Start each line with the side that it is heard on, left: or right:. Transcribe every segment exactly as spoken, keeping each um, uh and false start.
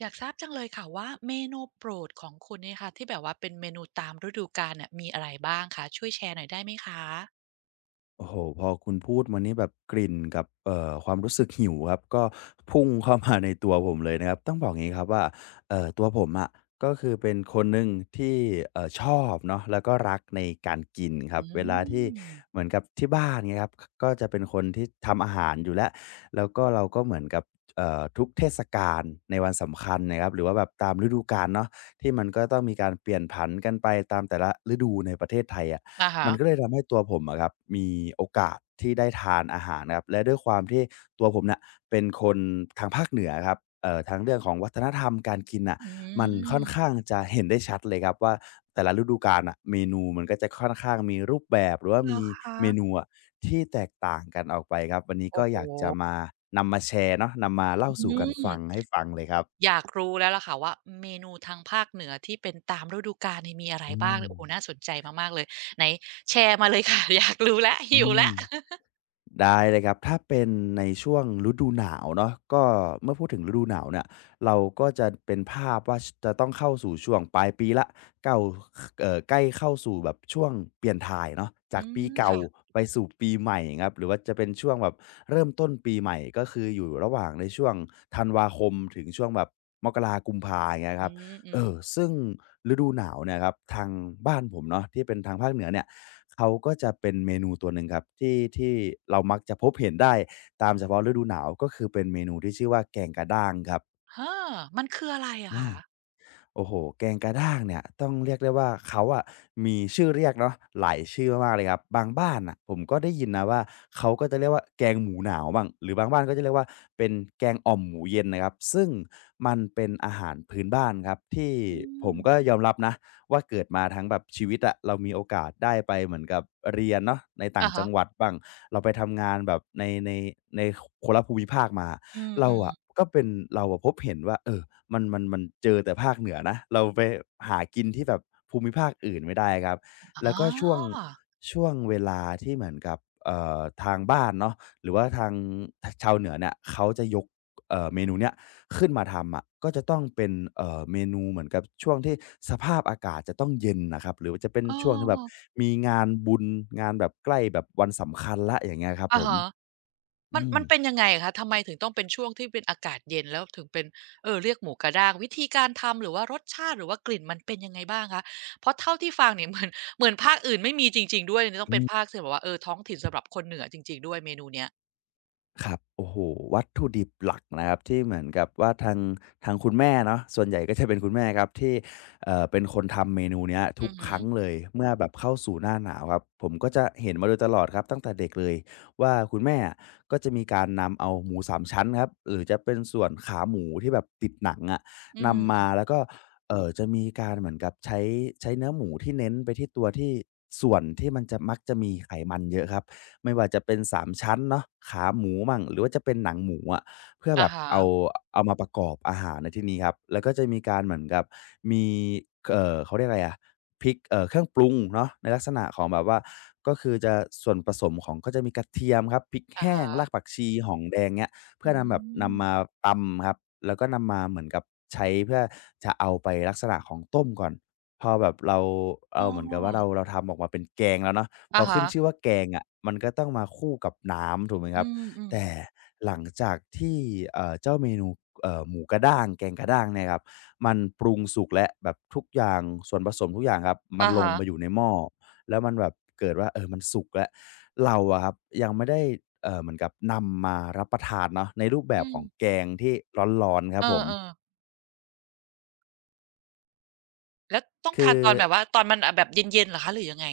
right: อยากทราบจังเลยค่ะว่าเมนูโปรดของคุณเนี่ยค่ะที่แบบว่าเป็นเมนูตามฤดูกาลเนี่ยมีอะไรบ้างคะช่วยแชร์หน่อยได้ไหมคะ
left: โอ้โหพอคุณพูดมานี่แบบกลิ่นกับเอ่อความรู้สึกหิวครับก็พุ่งเข้ามาในตัวผมเลยนะครับต้องบอกงี้ครับว่าเอ่อตัวผมอะก็คือเป็นคนหนึ่งที่เอ่อชอบเนาะแล้วก็รักในการกินครั
right: อื
left: บเวลาที่
right: ม
left: เหมือนกับที่บ้านเงครับกก็จะเป็นคนที่ทำอาหารอยู่แล้วแล้วก็เราก็เหมือนกับเอ่อทุกเทศกาลในวันสำคัญนะครับหรือว่าแบบตามฤดูกาลเนาะที่มันก็ต้องมีการเปลี่ยนผันกันไปตามแต่ละฤดูในประเทศไทยอะ
right: อะฮะ
left: มันก็เลยทำให้ตัวผมอะครับมีโอกาสที่ได้ทานอาหารนะครับและด้วยความที่ตัวผมเนี่ยเป็นคนทางภาคเหนือครับเอ่อทางเรื่องของวัฒนธรรมการกินน่ะ
right: อื
left: มันค่อนข้าง
right: ม
left: จะเห็นได้ชัดเลยครับว่าแต่ละฤดูกาลน่ะเมนูมันก็จะค่อนข้างมีรูปแบบหรือว่ามีเมนูอะที่แตกต่างกันออกไปครับวันนี้ก็
right: โอ้โฮ
left: อยากจะมานำมาแชร์เนาะนำมาเล่า
right: อื
left: สู่กันฟัง
right: ม
left: ให้ฟังเลยครับ
right: อยากรู้แล้วล่ะค่ะว่าเมนูทางภาคเหนือที่เป็นตามฤดูกาลเนี่ยมีอะไร
left: อื
right: บ้าง
left: ม
right: โอ้โฮน่าสนใจมากๆเลยไหนแชร์มาเลยค่ะ อยากรู้แล้ว
left: อื
right: หิว
left: ม
right: แล้ว
left: ได้เลยครับถ้าเป็นในช่วงฤดูหนาวเนาะก็เมื่อพูดถึงฤดูหนาวเนี่ยเราก็จะเป็นภาพว่าชจะต้องเข้าสู่ช่วงปลายปีแล้วเก่าคเอ่อใกล้เข้าสู่แบบช่วงเปลี่ยนถ่ายเนาะ
right: อื
left: จากปี
right: ม
left: เก่า
right: ค่ะ
left: ไปสู่ปีใหม่ครับหรือว่าจะเป็นช่วงแบบเริ่มต้นปีใหม่ก็คืออยู่ระหว่างในช่วงธันวาคมถึงช่วงแบบมกรากุมภาอย่างเงี้ยค
right: อื
left: รับ
right: ม
left: เอ่อ
right: ๆ
left: ซึ่งฤดูหนาวเนี่ยครับทางบ้านผมเนาะที่เป็นทางภาคเหนือเนี่ย เขาก็จะเป็นเมนูตัวหนึ่งครับที่ที่เรามักจะพบเห็นได้ตามเฉพาะฤดูหนาวก็คือเป็นเมนูที่ชื่อว่าแกงกระด้างครับ
right: ฮ้อมันคืออะไรอะคะ
left: โอ้โหแกงกระด้างเนี่ยต้องเรียกได้ว่าเขาอะมีชื่อเรียกเนาะหลายชื่อมากๆเลยครับบางบ้านอะผมก็ได้ยินนะว่าเขาก็จะเรียกว่าแกงหมูหนาวบ้างหรือบางบ้านก็จะเรียกว่าเป็นแกงอ่อมหมูเย็นนะครับซึ่งมันเป็นอาหารพื้นบ้านครับที่
right: อื
left: ผม
right: ม
left: ก็ยอมรับนะว่าเกิดมาทั้งแบบชีวิตอะเรามีโอกาสได้ไปเหมือนกับเรียนเนาะในต่าง
right: อะ
left: จั
right: ฮะ
left: งหวัดบ้างเราไปทำงานแบบในในในคนละภูมิภาคมา
right: อื
left: เราอะ
right: ม
left: ก็เป็นเราอะพบเห็นว่าเออมันมันมันเจอแต่ภาคเหนือนะเราไปหากินที่แบบภูมิภาคอื่นไม่ได้ครับ
right: ๆอ๋
left: แล้
right: อ
left: วก็ช่วงช่วงเวลาที่เหมือนกับเอ่อทางบ้านเนาะหรือว่าทางทชาวเหนือเนี่ยเขาจะยกเอ่อเมนูเนี้ยขึ้นมาทำอะก็จะต้องเป็นเอ่อเมนูเหมือนกับช่วงที่สภาพอากาศจะต้องเย็นน่ะครับหรือว่าจะเป็น
right: เออ
left: ช่วงที่แบบมีงานบุญงานแบบใกล้แบบวันสำคัญแล้วอย่างเงี้ยครับผ
right: อะ
left: ม
right: ฮะมั
left: อื
right: น
left: ม
right: มันเป็นยังไงอะคะทำไมถึงต้องเป็นช่วงที่เป็นอากาศเย็นแล้วถึงเป็นเอ่อเรียกหมูกระด้างวิธีการทำหรือว่ารสชาติหรือว่ากลิ่นมันเป็นยังไงบ้างคะเพราะเท่าที่ฟังเนี่ย เหมือนเหมือนภาคอื่นไม่มีจริงๆด้วยอันนี้ต้องเป็
left: อื
right: น
left: ม
right: ภาคที่แบบว่าเออท้องถิ่นสำหรับคนเหนือจริงๆด้วยเมนูเนี้ย
left: ครับโอ้โฮวัตถุดิบหลักนะครับที่เหมือนกับว่าทางทางคุณแม่เนาะส่วนใหญ่ก็จะเป็นคุณแม่ครับที่เอ่อเป็นคนทำเมนูเนี้ยทุ
right: อื
left: ก
right: อ
left: ค
right: ฮึ
left: รั้งเลยเมื่อแบบเข้าสู่หน้าหนาวครับผมก็จะเห็นมาโดยตลอดครับตั้งแต่เด็กเลยว่าคุณแม่อะก็จะมีการนำเอาหมูสามชั้นครับหรือจะเป็นส่วนขาหมูที่แบบติดหนังอะ
right: อื
left: นำมา
right: ม
left: แล้วก็เอ่อจะมีการเหมือนกับใช้ใช้เนื้อหมูที่เน้นไปที่ตัวที่ส่วนที่มันจะมักจะมีไขมันเยอะครับ ไม่ว่าจะเป็นสามชั้นเนาะขาหมูมั่งหรือว่าจะเป็นหนังหมูอะเพื่อ
right: ๆ
left: แบ
right: อะ
left: บ
right: ฮะ
left: เอาเอามาประกอบอาหารในที่นี้ครับแล้วก็จะมีการเหมือนกับมีเอ่อเขาเรียกอะไรอะพริกเอ่อเครื่องปรุงเนาะในลักษณะของแบบว่าก็คือจะส่วนผสมของก็จะมีกระเทียมครับพริก
right: อะ
left: แห้งราก
right: ฮะ
left: ผักชีหอมแดงเงี้ยเพื่อ
right: อื
left: นำแบบ
right: ม
left: นำมาตำครับแล้วก็นำมาเหมือนกับใช้เพื่อจะเอาไปลักษณะของต้มก่อนพอแบบเรา
right: อ้
left: เอา
right: อ
left: เหมือนกับว่าเราเราทำออกมาเป็นแกงแล้วเนาะ พอ
right: อะ
left: ขึ้
right: ฮะ
left: นชื่อว่าแกงอะมันก็ต้องมาคู่กับน้ำถูกไหมค
right: อื
left: รับ
right: ม
left: แต่
right: ๆ
left: หลังจากที่เอ่อเจ้าเมนูเอ่อหมูกระด้างแกงกระด้างเนี่ยครับมันปรุงสุกแล้วแบบทุกอย่างส่วนผสมทุกอย่างครับมัน
right: อะ
left: ลง
right: ฮะ
left: ไปอยู่ในหม้อแล้วมันแบบเกิดว่าเออมันสุกแล้วเราอะครับยังไม่ได้เอ่อเหมือนกับนำมารับประทานเนาะในรูปแบบ
right: อื
left: ข
right: ม
left: องแกงที่ร้อนๆครับ
right: เออ
left: ผม
right: ๆแล้วต้อง
left: คื
right: ทา
left: อ
right: นตอนแบบว่าตอนมันอ่าแบบเย็นๆเหรอคะหรือยังไง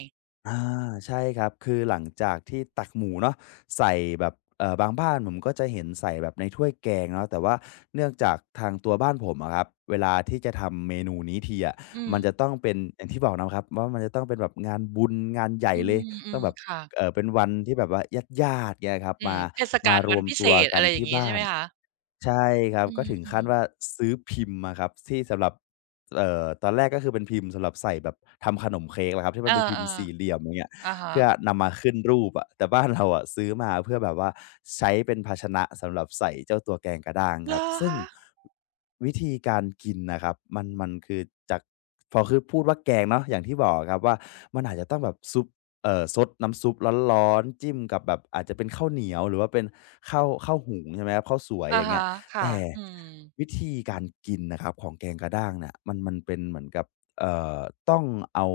left: อาใช่ครับคือหลังจากที่ตักหมูเนาะใส่แบบเอ่อบางบ้านผมก็จะเห็นใส่แบบในถ้วยแกงเนาะแต่ว่าเนื่องจากทางตัวบ้านผมอะครับเวลาที่จะทำเมนูนี้ทีอะ
right: อืม
left: มันจะต้องเป็นอย่างที่บอกนะครับว่ามันจะต้องเป็นแบบงานบุญงานใหญ่
right: อื
left: เลยต้อง
right: ม
left: แบบ
right: ๆค่ะ
left: เอ่อเป็นวันที่แบบว่าญาติๆเงี้ยครับ
right: อืม
left: มา
right: เทศ
left: มา
right: กาล
left: ร
right: วั
left: ว
right: น
left: ม
right: พิเศ
left: ตัว
right: ษ
left: กั
right: อะ
left: น
right: ไรอย่าง
left: ที่
right: งี้
left: บ้า
right: ใช่ไห
left: น
right: มคะ
left: ใช่ครับ
right: อื
left: ก็ถึง
right: ม
left: ขั้นว่า
right: ๆ
left: ซื้อพิมพ์อะครับที่สำหรับ เอ่อตอนแรกก็คือเป็นพิมพ์สำหรับใส่แบบทำขนมเค้กแหละครับที่มั
right: เอ
left: น
right: อ
left: เป็นพิมพ์สี่เหลี่ยมอย่างเงี้ย
right: ๆอะฮะ
left: เพื่อนำมาขึ้นรูปอะแต่บ้านเราอะซื้อมาเพื่อแบบว่าใช้เป็นภาชนะสำหรับใส่เจ้าตัวแกงกะด้าง
right: เห
left: ค
right: ร
left: รับ
right: อ
left: ซึ่ง
right: คะ
left: วิธีการกินน่ะครับมันมันคือจากพอคือพูดว่าแกงเนาะอย่างที่บอกอะครับว่ามันอาจจะต้องแบบซุปเอ่อซดน้ำซุปร้อนๆจิ้มกับแบบอาจจะเป็นข้าวเหนียวหรือว่าเป็นข้าวข้าวหุงใช่ไหมครับข้าวสวยอ
right: อะ
left: ย่างเงี้ย
right: ฮะค่ะ
left: แต่
right: อืม
left: วิธีการกินนะครับของแกงกระด้างเนี่ยมันมันเป็นเหมือนกับเอ่อต้องเอา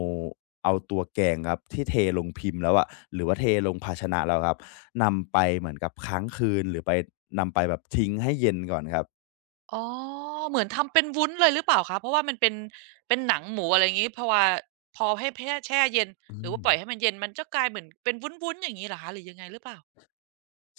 left: เอาตัวแกงครับที่เทลงพิมพ์แล้วอะหรือว่าเทลงภาชนะแล้วครับนำไปเหมือนกับค้างคืนหรือไปนำไปแบบทิ้งให้เย็นก่อนครับ
right: อ๋อเหมือนทำเป็นวุ้นเลยหรือเปล่าคะเพราะว่ามันเป็นเป็นหนังหมูอะไรอย่างงี้พอวาพอให้แพ่แช่เย็นห
left: อื
right: รือ
left: ม
right: ว่าปล่อยให้มันเย็นมันจะกลายเหมือนเป็นวุ้นๆอย่างงี้เหรอคะหรือยังไงหรือเปล่า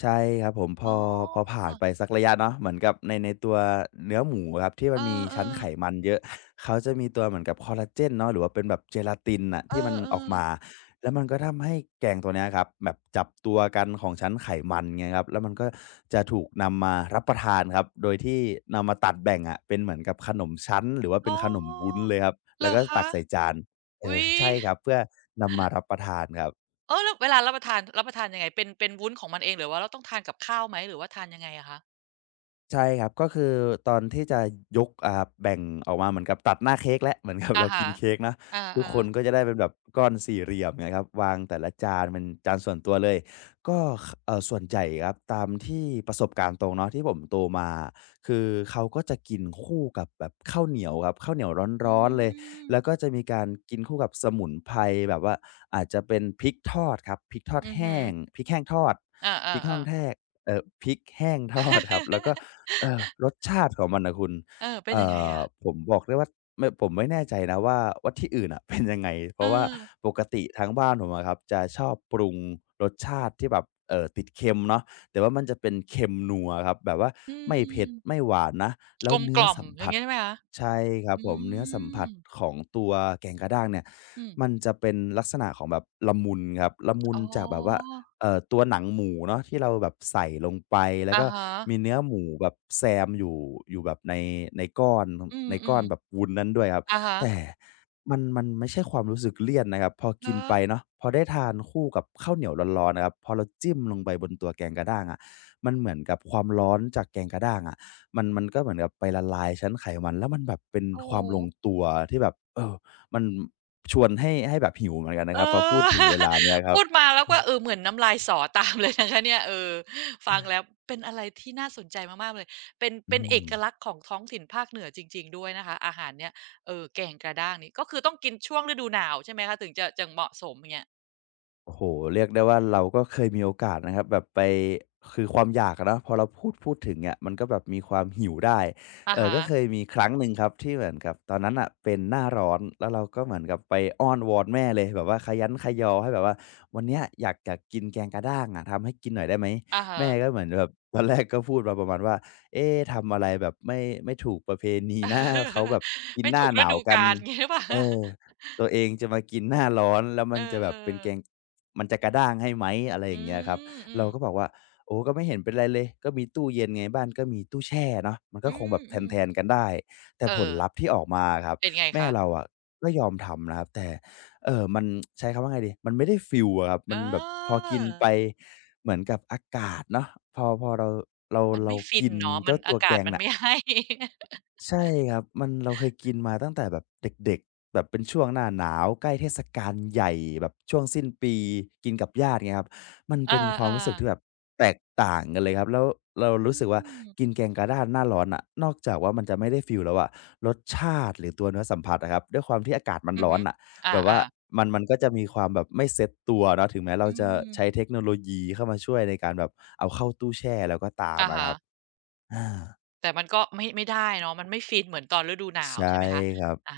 left: ใช่ครับผมพ
right: อ๋อ
left: อพอผ่านไปสักระยะเนาะเหมือนกับในในตัวเนื้อหมูอะครับที่มั
right: เอ
left: นมีชั้น
right: อ
left: ไข
right: ๆ
left: มันเยอะเขาจะมีตัวเหมือนกับคอลลาเจนเนาะหรือว่าเป็นแบบเจลาตินน่ะ
right: เอ
left: ที่มันออก
right: อ
left: มา
right: ๆ
left: แล้วมันก็ทำให้แกงตัวเนี้ยครับแบบจับตัวกันของชั้นไขมันไงครับแล้วมันก็จะถูกนำมารับประทานครับโดยที่นำมาตัดแบ่งอะเป็นเหมือนกับขนมชั้นหรือว่าเป็
right: อ๋
left: น
right: อ
left: ขนมวุ้นเลยครับ
right: เห
left: แล้
right: ร
left: ว
right: อ
left: ก็ตั
right: คะ
left: กใส่จานเออ
right: อุ๊ย
left: ใช่ครับเพื่อนำมารับประทานครับ
right: เออแล้วเวลารับประทานรับประทานยังไงเป็นเป็นวุ้นของมันเองหรือว่าเราต้องทานกับข้าวไหมหรือว่าทานยังไงอะคะ
left: ใช่ครับก็คือตอนที่จะยกอ่าแบ่งออกมาเหมือนกับตัดหน้าเค้กแล้ว เหมือนกับ
right: อะ
left: เรากิ
right: ฮะ
left: นเค้กเนาะ
right: อ
left: ทุก
right: า
left: คนก็
right: ๆ
left: จะได้เป็นแบบก้อนสี่เหลี่ยมนงยครับวางแต่ละจานเป็นจานส่วนตัวเลยก็คเอ่อส่วนใหญ่ครับตามที่ประสบการณ์ตรงเนาะที่ผมโตมาอะคือเขาก็จะกินคู่กับแบบข้าวเหนียวครับข้าวเหนียว
right: อื
left: ร้อนๆเลยแล้วก็
right: ม
left: จะมีการกินคู่กับสมุนไพรแบบว่าอาจจะเป็นพริกทอดครับพริกทอด
right: อือฮึ
left: แห้งพริกแห้งทอด
right: อ
left: พริกห้อ
right: า
left: ง
right: ๆ
left: แท
right: ๆ
left: กเอ่อพริกแห้งทอดครับแล้วก็ เออรสชาติของมันน่ะคุณ
right: เออ เป็น
left: เอ่
right: ยังไง
left: อ
right: อะ
left: ผมบอกได้ว่าไม่ผมไม่แน่ใจนะว่าว่าที่อื่นน่ะ เป็นยังไงเพ
right: เอ
left: ราะว่า
right: อ
left: ปกติทางบ้านผมอะครับจะชอบปรุงรสชาติที่แบบเอ่อติดเค็มเนาะแต่ว่ามันจะเป็นเค็มนัวครับแบบว่า
right: อื
left: ไม่เผ็ด
right: ม
left: ไม่หวานนะแล้
right: ก
left: ว
right: ลม
left: เนื้
right: ก
left: อ
right: ล่อม
left: สัม
right: อย่า
left: ผั
right: ง
left: ส
right: งี้ใช่ไหมคะ
left: ใช่ครับ
right: อื
left: ผมเนื้อสัม
right: ม
left: ผัสของตัวแกงกะด้างเนี่ย
right: อืม
left: มันจะเป็นลักษณะของแบบละมุนครับละมุน
right: อ๋อ
left: จากแบบว่า เอ่อตัวหนังหมูเนาะที่เราแบบใส่ลงไปแล้ว
right: อะ
left: ก็
right: ฮะ
left: มีเนื้อหมูแบบแซมอยู่อยู่แบบในในก้อน
right: อื
left: ในก้อ
right: ม
left: นแบบวุ้นนั้นด้วยครับ
right: ๆอะฮะ
left: แต่มันมันไม่ใช่ความรู้สึกเลี่ยนนะครับพอ
right: เหร
left: กิน
right: อ
left: ไปเนาะพอได้ทานคู่กับข้าวเหนียวร้อนๆนะครับพอเราจิ้มลงไปบนตัวแกงกะด้างอะมันเหมือนกับความร้อนจากแกงกะด้างอะมันมันก็เหมือนกับไปละลายชั้นไขมันแล้วมันแบบเป็น
right: โอ้
left: ค
right: โ
left: วามลง
right: ฮ
left: ตัวที่แบบเออมันชวนให้ให้แบบหิวเหมือนกันนะ
right: เอ
left: ครับพอพูด
right: อ
left: ถึงเวลา เนี้ยครับ
right: พูดมาแล้วก็เออเหมือนน้ำลายสอตามเลยนะคะเนี่ยเออฟังแล้วเป็นอะไรที่น่าสนใจมากๆเลยเป็น
left: อื
right: เป็นเอ
left: ม
right: กลักษณ์ของท้องถิ่นภาคเหนือจริงๆด้วยนะคะอาหารเนี่ยเอ่อแกงกระด้างนี่ก็คือต้องกินช่วงฤดูหนาวใช่ไหมคะถึงจะจึงเหมาะสมอย่างเงี้ย
left: โอ้โฮเรียกได้ว่าเราก็เคยมีโอกาสนะครับแบบไปคือความอยากอะเนาะพอเราพูดพูดถึงอะมันก็แบบมีความหิวได้
right: อะ
left: เอ่อ
right: ฮะ
left: ก็เคยมีครั้งหนึ่งครับที่เหมือนกับตอนนั้นน่ะเป็นหน้าร้อนแล้วเราก็เหมือนกับไปอ้อนวอนแม่เลยแบบว่าคะยั้นคะยอให้แบบว่าวันเนี้ยอยากอยากกินแกงกะด้างอะทำให้กินหน่อยได้ไหม
right: อะฮะ
left: แม่ก็เหมือนแบบตอนแรกก็พูดมาประมาณว่าเอ๊ทำอะไรแบบไม่ไม่ถูกประเพณีนะเขาแบบ กิน
right: ไม่
left: หน้า
right: ถูก
left: ห
right: ฤ
left: นาว
right: ดู
left: กัน
right: กาลอย่างเงี้ยหรือเปล่า
left: เอ อตัวเองจะมากินหน้าร้อนแล้วมั
right: เอ
left: นจะ
right: อ
left: แบ
right: เอ
left: บ
right: อ
left: เป็นแกง มันจะกระด้างให้ไหมอะไรอ
right: อื
left: ย่างเงี้ยครับ
right: มอื
left: เรา
right: ม
left: ก็บอกว่าโอ้ก็ไม่เห็นเป็นไรเลยก็มีตู้เย็นไงบ้านก็มีตู้แช่เนาะมันก็
right: อื
left: คงแบ
right: ม
left: บ
right: อืม
left: แทนๆกันได้แต่
right: เอ
left: ผล
right: อ
left: ลัพธ์ที่ออกมาครับ
right: เป็นไง
left: แม่
right: คะ
left: เราอะก็ยอมทำนะครับแต่เออมัน ใช้คำว่าไงดีมันไม่ได้ฟิลอะครับ
right: เอ
left: มั
right: อ
left: นแบบพอกินไปเหมือนกับอากาศเนาะพอพอเราเรา
right: มัน
left: เรา
right: ไม่ฟิน
left: กิน
right: เนาะมั
left: เจ้า
right: น
left: ตั
right: อา
left: วแก
right: กาศ
left: ง
right: มัน
left: น่ะ
right: ไม่ ให้
left: ใช่ครับมันเราเคยกินมาตั้งแต่แบบเด็กๆแบบเป็นช่วงหน้าหนาวใกล้เทศกาลใหญ่แบบช่วงสิ้นปีกินกับญาติเงี้ยครับมัน
right: เอ
left: เป็
right: อา
left: นควา
right: อ
left: ม
right: อ
left: รู้สึกที่แบบแตกต่างกันเลยครับแล้วเรา
right: อื
left: รู้สึกว่ากิน
right: ม
left: แกงกะด้านหน้าร้อนน่ะนอกจากว่ามันจะไม่ได้ฟีลแล้วอะรสชาติหรือตัวเนื้อสัมผัสอะครับด้วยความที่อากาศมัน
right: อือ
left: ร้อน
right: ฮึอ
left: น่ะแบบว่า
right: อ่าๆ
left: มันมันก็จะมีความแบบไม่เซ็ตตัวเนาะถึงแม้เรา
right: อื
left: จะ
right: ม
left: ใช้เทคโนโลยีเข้ามาช่วยในการแบบเอาเข้าตู้แช่แล้วก็ตาม
right: อา
left: อะค
right: ฮะ
left: รับอา
right: แต่มันก็ไม่ไม่ได้เนาะมันไม่ฟินเหมือนตอนฤดูหนาว
left: ใช่
right: ใช่ไหมคะ
left: ครับ
right: อา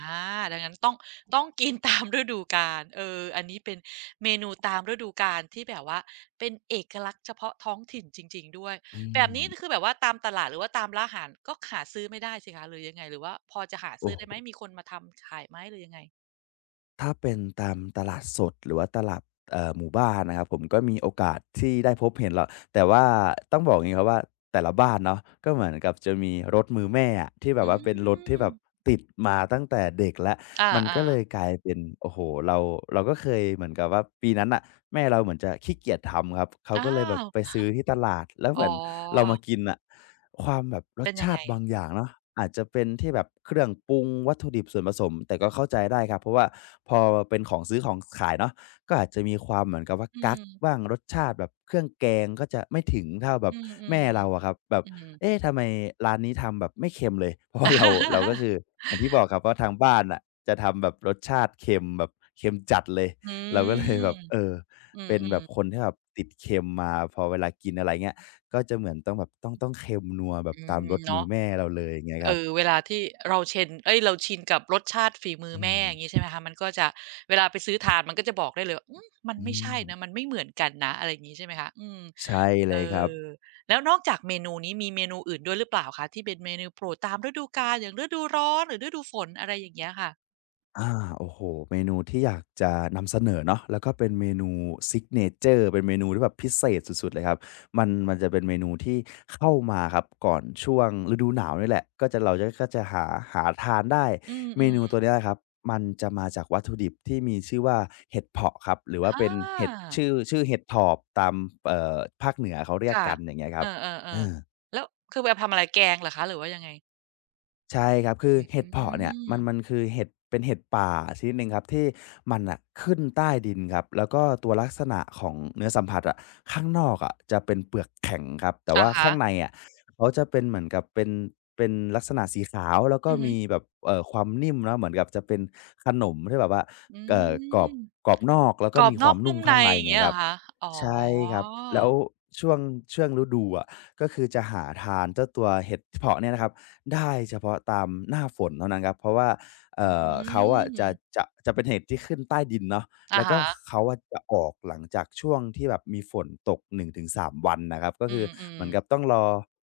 right: ดังนั้นต้องต้องกินตามฤดูกาลเอออันนี้เป็นเมนูตามฤดูกาลที่แบบว่าเป็นเอกลักษณ์เฉพาะท้องถิ่นจริงๆด้วย
left: อื
right: แบบนี้คือ
left: ม
right: แบบว่าตามตลาดหรือว่าตามร้านอาหารก็หาซื้อไม่ได้สิคะหรือยังไงหรือว่าพอจะหา
left: โอ้
right: ซื้อได้
left: โฮ
right: ไหมมีคนมาทำขายไหมหรือยังไง
left: ถ้าเป็นตามตลาดสดหรือว่าตลาดเอ่อหมู่บ้านนะครับผมก็มีโอกาสที่ได้พบเห็นหรอกแต่ว่าต้องบอกอย่างงี้ครับว่าแต่ละบ้านเนาะก็เหมือนกับจะมีรถมือแม่อะที่แบ
right: อื
left: บว่าเป็นรถที่แบ
right: ม
left: บติดมาตั้งแต่เด็กแล้ว
right: อา
left: มัน
right: อ่า
left: ก็เลยกลายเป็นโอ้โฮเราเราก็เคยเหมือนกับว่าปีนั้นน่ะแม่เราเหมือนจะขี้เกียจทำครับเขา
right: อ้า
left: ก็เลยแบบ
right: ว
left: ไปซื้อที่ตลาดแล้วเห
right: อ๋
left: มือ
right: อ
left: นเรามากินน่ะ ความแบบรส
right: เป็นยัง
left: ชา
right: ไง
left: ติบางอย่างเนาะอาจจะเป็นที่แบบเครื่องปรุงวัตถุดิบส่วนผสมแต่ก็เข้าใจได้ครับเพราะว่าพอเป็นของซื้อของขายเนาะก็อาจจะมีความเหมือนกับว่า
right: อื
left: กั๊ก
right: ม
left: บ้างรสชาติแบบเครื่องแกงก็จะไม่ถึงเท่าแบ
right: อื
left: บ
right: มอืม
left: แม่เราอะครับแบบ
right: อืม
left: เอ๊ะทำไมร้านนี้ทำแบบไม่เค็มเลย เพราะว่าเราเราก็ คืออย่างที่บอกครับว่าทางบ้านอะจะทำแบบรสชาติเค็มแบบเค็มจัดเลย
right: อื
left: เราก็เลยแบ
right: ม
left: บเออ
right: อืม
left: เป็น
right: อื
left: แบ
right: ม
left: บคนที่แบบติดเค็มมาพอเวลากินอะไรเงี้ย ก็จะเหมือนต้องแบบต้องต้องเค็มนัวแบบ
right: อื
left: ตาม
right: ม
left: รสมือ
right: เนาะ
left: แม่เราเลยอย่างเงี้ยค
right: เอ
left: รับ
right: อเวลาที่เราเชนเอ๊ยเราชินกับรสชาติฝีมือ
left: อื
right: แม่
left: ม
right: อย่างงี้ใช่ไหมคะมันก็จะเวลาไปซื้อทานมันก็จะบอกได้เลยว่าอืมมัน
left: อื
right: ไม่ใช่นะมั
left: ม
right: นไม่เหมือนกันนะอะไรอย่างงี้ใช่ไหมคะอืม
left: ใช่เล
right: เอ
left: ยครับ
right: อแล้วนอกจากเมนูนี้มีเมนูอื่นด้วยหรือเปล่าคะที่เป็นเมนูโปรดตามฤดูกาลอย่างฤดูร้อนหรือฤดูฝนอะไรอย่างเงี้ยค่ะ
left: อาโอ้โฮเมนูที่อยากจะนำเสนอเนาะแล้วก็เป็นเมนูซิกเนเชอร์เป็นเมนูที่แบบพิเศษสุดๆเลยครับมันมันจะเป็นเมนูที่เข้ามาครับก่อนช่วงฤดูหนาวนี่แหละก็จะเราจะก็จะหาหาทานได้
right: อื
left: เมนู
right: ม
left: ตัวเนี้ยครับมันจะมาจากวัตถุดิบที่มีชื่อว่าเห็ดเผาะครับหรือ
right: ๆ
left: ว่า
right: อ
left: เป็น
right: า
left: เห็ดชื่อชื่อเห็ดถอบตามเอ่อภาคเหนือเขาเรียก
right: ค่ะ
left: กันอย่างเงี้ยค
right: เอ
left: รับ
right: อ
left: เออ
right: ๆๆแล้วคือไปทำอะไรแกงเหรอคะ หรือว่ายังไง
left: ใช่ครับคือ
right: อ
left: เห็ด
right: ื
left: เผาะเนี่ย
right: ม
left: มันมันคือเห็ดเป็นเห็ดป่าชนิดหนึ่งครับที่มันน่ะขึ้นใต้ดินครับแล้วก็ตัวลักษณะของเนื้อสัมผัสอะข้างนอกอะจะเป็นเปลือกแข็งครับแต่
right: อะ
left: ว่า
right: ฮะ
left: ข้างในอะเขาจะเป็นเหมือนกับเป็นเป็นลักษณะสีขาวแล้วก็
right: อือฮึ
left: มีแบบเอ่อความนิ่มเนาะเหมือนกับจะเป็นขนมที่แบบว่า
right: อื
left: เอ่อกรอบ
right: ม
left: กรอบนอกแล้ว
right: ก
left: ก็
right: รอบ
left: มี
right: น
left: ค
right: อ
left: วา
right: ก
left: มนุ่
right: นุ่
left: ม
right: มใน
left: ข้างใน
right: อย่าง
left: ไง
right: เงี้ย
left: ค
right: เหร
left: รั
right: อ
left: บ
right: คะอ๋อ
left: ใช่ครับแล้วช่วงช่วงฤดูอะก็คือจะหาทานเจ้าตัวเห็ดเผาะเนี่ยนะครับ ได้เฉพาะตามหน้าฝนเท่านั้นครับเพราะว่าเอ่
right: อื
left: อเขาอะจะ
right: ม
left: จะจะเป็นเห็ดที่ขึ้นใต้ดินเนาะ
right: อะ
left: แล้วก็
right: ฮะ
left: เขาอะจะออกหลังจากช่วงที่แบบมีฝนตกหนึ่งถึงสามวันนะครับก็
right: อื
left: คือ
right: ม
left: เหมือนกับ
right: ๆ
left: ต้องรอ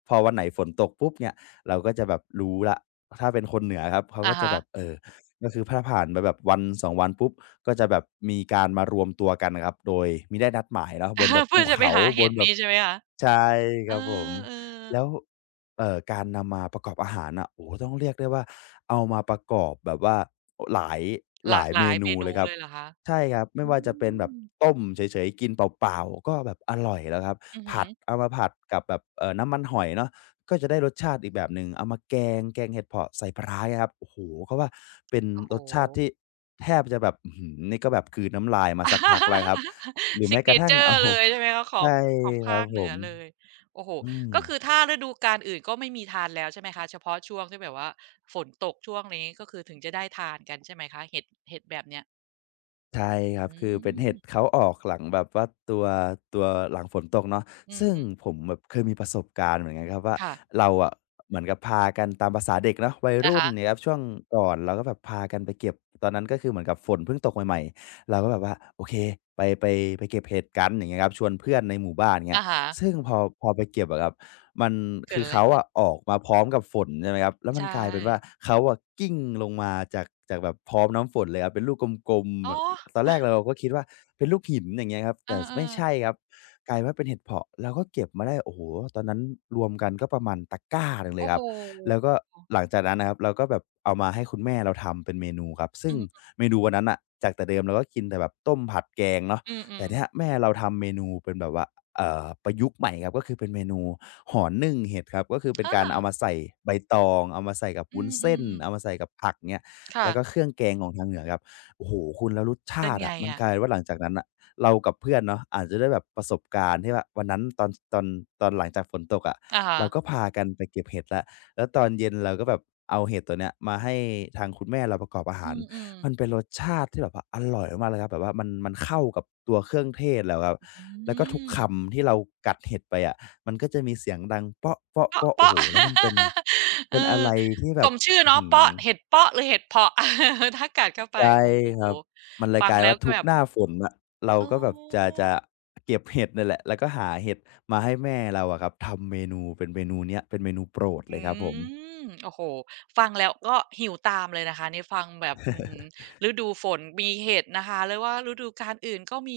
left: พอวันไหนฝนตกปุ๊บเนี่ยเราก็จะแบบรู้แล้วถ้าเป็นคนเหนือครับเขา
right: อะ
left: ก็จะ
right: ฮะ
left: แบบเอ่อก็คือถ้าผ่านไปแบบวันสอสองวันปุ๊บก็จะแบบมีการมารวมตัวกันอะครับโดยมิได้นัดหมายเนาะบนแบบ
right: เพื่
left: ภู
right: อจะไป
left: เขา
right: หา
left: บ
right: เห็
left: น
right: ด
left: แบบ
right: นี้ใช่ไหมคะ
left: ใช่ค
right: เอ
left: รับผม
right: อๆ
left: แล้ว เอ่อการนำมาประกอบอาหารน่ะโอ้โฮต้องเรียกได้ว่าเอามาประกอบแบบว่าโอ้หลาย
right: ห
left: ห
right: ลา
left: ลา
right: ก
left: ย
right: ห
left: เม
right: ลายเม
left: นูเล
right: นู
left: ยครับ
right: เลยเหรอคะ
left: ใช่ครับไม่
right: อื
left: ว่าจะเป็นแบบ
right: ม
left: ต้มเฉยๆกินเปล่าๆก็แบบอร่อยแล้วครับ
right: อือฮึ
left: ผัดเอามาผัดกับแบบเอ่อน้ำมันหอยเนาะก็จะได้รสชาติอีกแบบหนึ่งเอามาแกงแกงเห็ดเผาะใส่ปลาร้าเงี้ยครับโอ้โฮเขาว่าเป็น
right: โอ้โฮ
left: รสชาติที่แทบจะแบบอื้อฮือนี่ก็แบบกลืนน้ำลายมาสักพักแล้วครับหรื อ
right: ซิ
left: แม้
right: ก
left: ก
right: เน
left: ระทั่
right: เจ
left: ง
right: อ
left: เอา
right: ร์เลยใช่ไหมคะข อง
left: ใช่
right: ของ
left: ครั
right: ภา
left: บ
right: ค
left: ผ
right: เหนือ
left: ม
right: เลยโอ้โห
left: อืม
right: ก็คือถ้าฤดูกาลอื่นก็ไม่มีทานแล้วใช่ไหมคะเฉพาะช่วงที่แบบว่าฝนตกช่วงนี้ก็คือถึงจะได้ทานกันใช่ไหมคะเห็ดเห็ดแบบเนี้ย
left: ใช่ครับ
right: อื
left: คือเป็นเห็ด
right: ม
left: เขาออกหลังแบบว่าตัวตัวหลังฝนตกเนาะ
right: อืม
left: ซึ่ง
right: อืม
left: ผมแบบเคยมีประสบการณ์เหมือนกันครับว่า
right: ค่ะ
left: เราอะเหมือนกับพากันตามประสาเด็กเนาะวัย
right: นะ
left: รุ่นเนี่ย
right: คะ
left: ครับช่วงก่อนเราก็แบบพากันไปเก็บตอนนั้นก็คือเหมือนกับฝนเพิ่งตกใหม่ๆเราก็แบบว่าโอเคไปไปไปเก็บเห็ดกันอย่างเงี้ยครับชวนเพื่อนในหมู่บ้านเงี้ย
right: อะฮะ
left: ซึ่งพอพอไปเก็บอะครับมัน
right: เกิ
left: คื
right: ด
left: อ
right: อะไร
left: เขา
right: ขึ้น
left: อะออกมาพร้อมกับฝนใช่ไหมครับแล้วมัน
right: ใช่
left: กลายเป็นว่าเขาอะกลิ้งลงมาจากจากแบบพร้อมน้ำฝนเลยครับเป็นลูกกลม
right: อ๋อ
left: ๆ ตอนแรกเราก็คิดว่าเป็นลูกหินอย่างเงี้ยครับ
right: เอ
left: แต่
right: อเออ
left: ไม่ใช่ครับกลายว่าเป็นเห็ดเผาะเราก็เก็บมาได้โอ้โฮตอนนั้นรวมกันก็ประมาณตะกร้าหนึ่งเลย
right: โอ้
left: ค
right: โห
left: รับแล้วก็หลังจากนั้นนะครับเราก็แบบเอามาให้คุณแม่เราทำเป็นเมนูครับซึ่
right: อื
left: ง
right: ม
left: เมนูวันนั้นน่ะจากแต่เดิมเราก็กินแต่แบบต้มผัดแกงเนาะ
right: อืมอื
left: แต่
right: ม
left: เนี่ยแม่เราทำเมนูเป็นแบบว่าเอ่อประยุกต์ใหม่ครับก็คือเป็นเมนูห่อนึ่งเห็ดครับก็คือเป็น
right: อา
left: การเอามาใส่ใบตองเอามาใส่กับ
right: อื
left: วุ้น
right: มอื
left: เส้
right: ม
left: นเอามาใส่กับผักเงี้ย
right: ค่ะ
left: แล้วก็เครื่องแกงของทางเหนือครับ โอ้โฮคุณแล้วรส
right: เป็
left: ชา
right: น
left: ติ
right: ไง
left: อะมันก
right: อะ
left: ลายเป็นว่าหลังจากนั้นน่ะเรากับเพื่อนเนาะอาจจะได้แบบประสบการณ์ที่ว่าวันนั้นตอนตอนตอนหลังจากฝนตกอะ
right: อะฮะ
left: เราก็พากันไปเก็บเห็ดแล้วแล้วตอนเย็นเราก็แบบเอาเห็ดตัวเนี้ยมาให้ทางคุณแม่เราประกอบอาหา
right: อื
left: ร
right: มอืม
left: มันเป็นรสชาติที่แบบว่าอร่อยมากๆเลยครับแบบว่ามันมันเข้ากับตัวเครื่องเทศเราครับ
right: อื
left: แล้วก็ทุกค
right: ม
left: ำที่เรากัดเห็ดไปอะมันก็จะมีเสียงดังโ
right: เปาะ
left: ป๊ะๆๆโอ้โฮ
right: เปาะ
left: แล้วมันเป็น
right: เออ
left: เป็นอะไรที่แบ
right: ส
left: บ
right: มชื่อ
left: อื้อ
right: เนาะ
left: ฮือ
right: เปาะเห็ดเปาะหรือเห็ดเพาะ ถ้ากัดเข้าไป
left: ใช่
right: โอ้โ
left: ค
right: ฮ
left: รับมันเลย
right: ฟั
left: ก
right: ง
left: ลาย
right: แล้ว
left: ว่า
right: ก็
left: ทุก
right: แบบ
left: หน้าฝนน่ะเรา
right: อ๋อ
left: ก็แบบจะจะเก็บเห็ดเนี่ยแหละแล้วก็หาเห็ดมาให้แม่เราอะครับทำเมนูเป็นเมนูเนี้ยเป็นเมนูโปรดเล
right: อื
left: ยครับผม
right: มโอ้โฮฟังแล้วก็หิวตามเลยนะคะนี่ฟังแบบอื้อฮือฤดูฝนมีเห็ดนะคะหรือว่าฤดูกาลอื่นก็มี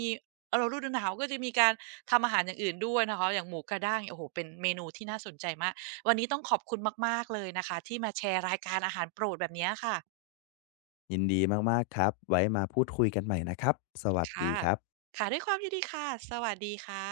right: เอ่อฤดูหนาวก็จะมีการทำอาหารอย่างอื่นด้วยนะคะอย่างหมูกระด้างเนี่ยโอ้โฮเป็นเมนูที่น่าสนใจมากวันนี้ต้องขอบคุณมากๆเลยนะคะที่มาแชร์รายการอาหารโปรดแบบเนี้ยค่ะ
left: ยินดีมากๆครับไว้มาพูดคุยกันใหม่นะครับสวัสดี
right: ค่ะ
left: ครับ
right: ค่ะด้วยความยินดีค่ะ สวัสดีค่ะ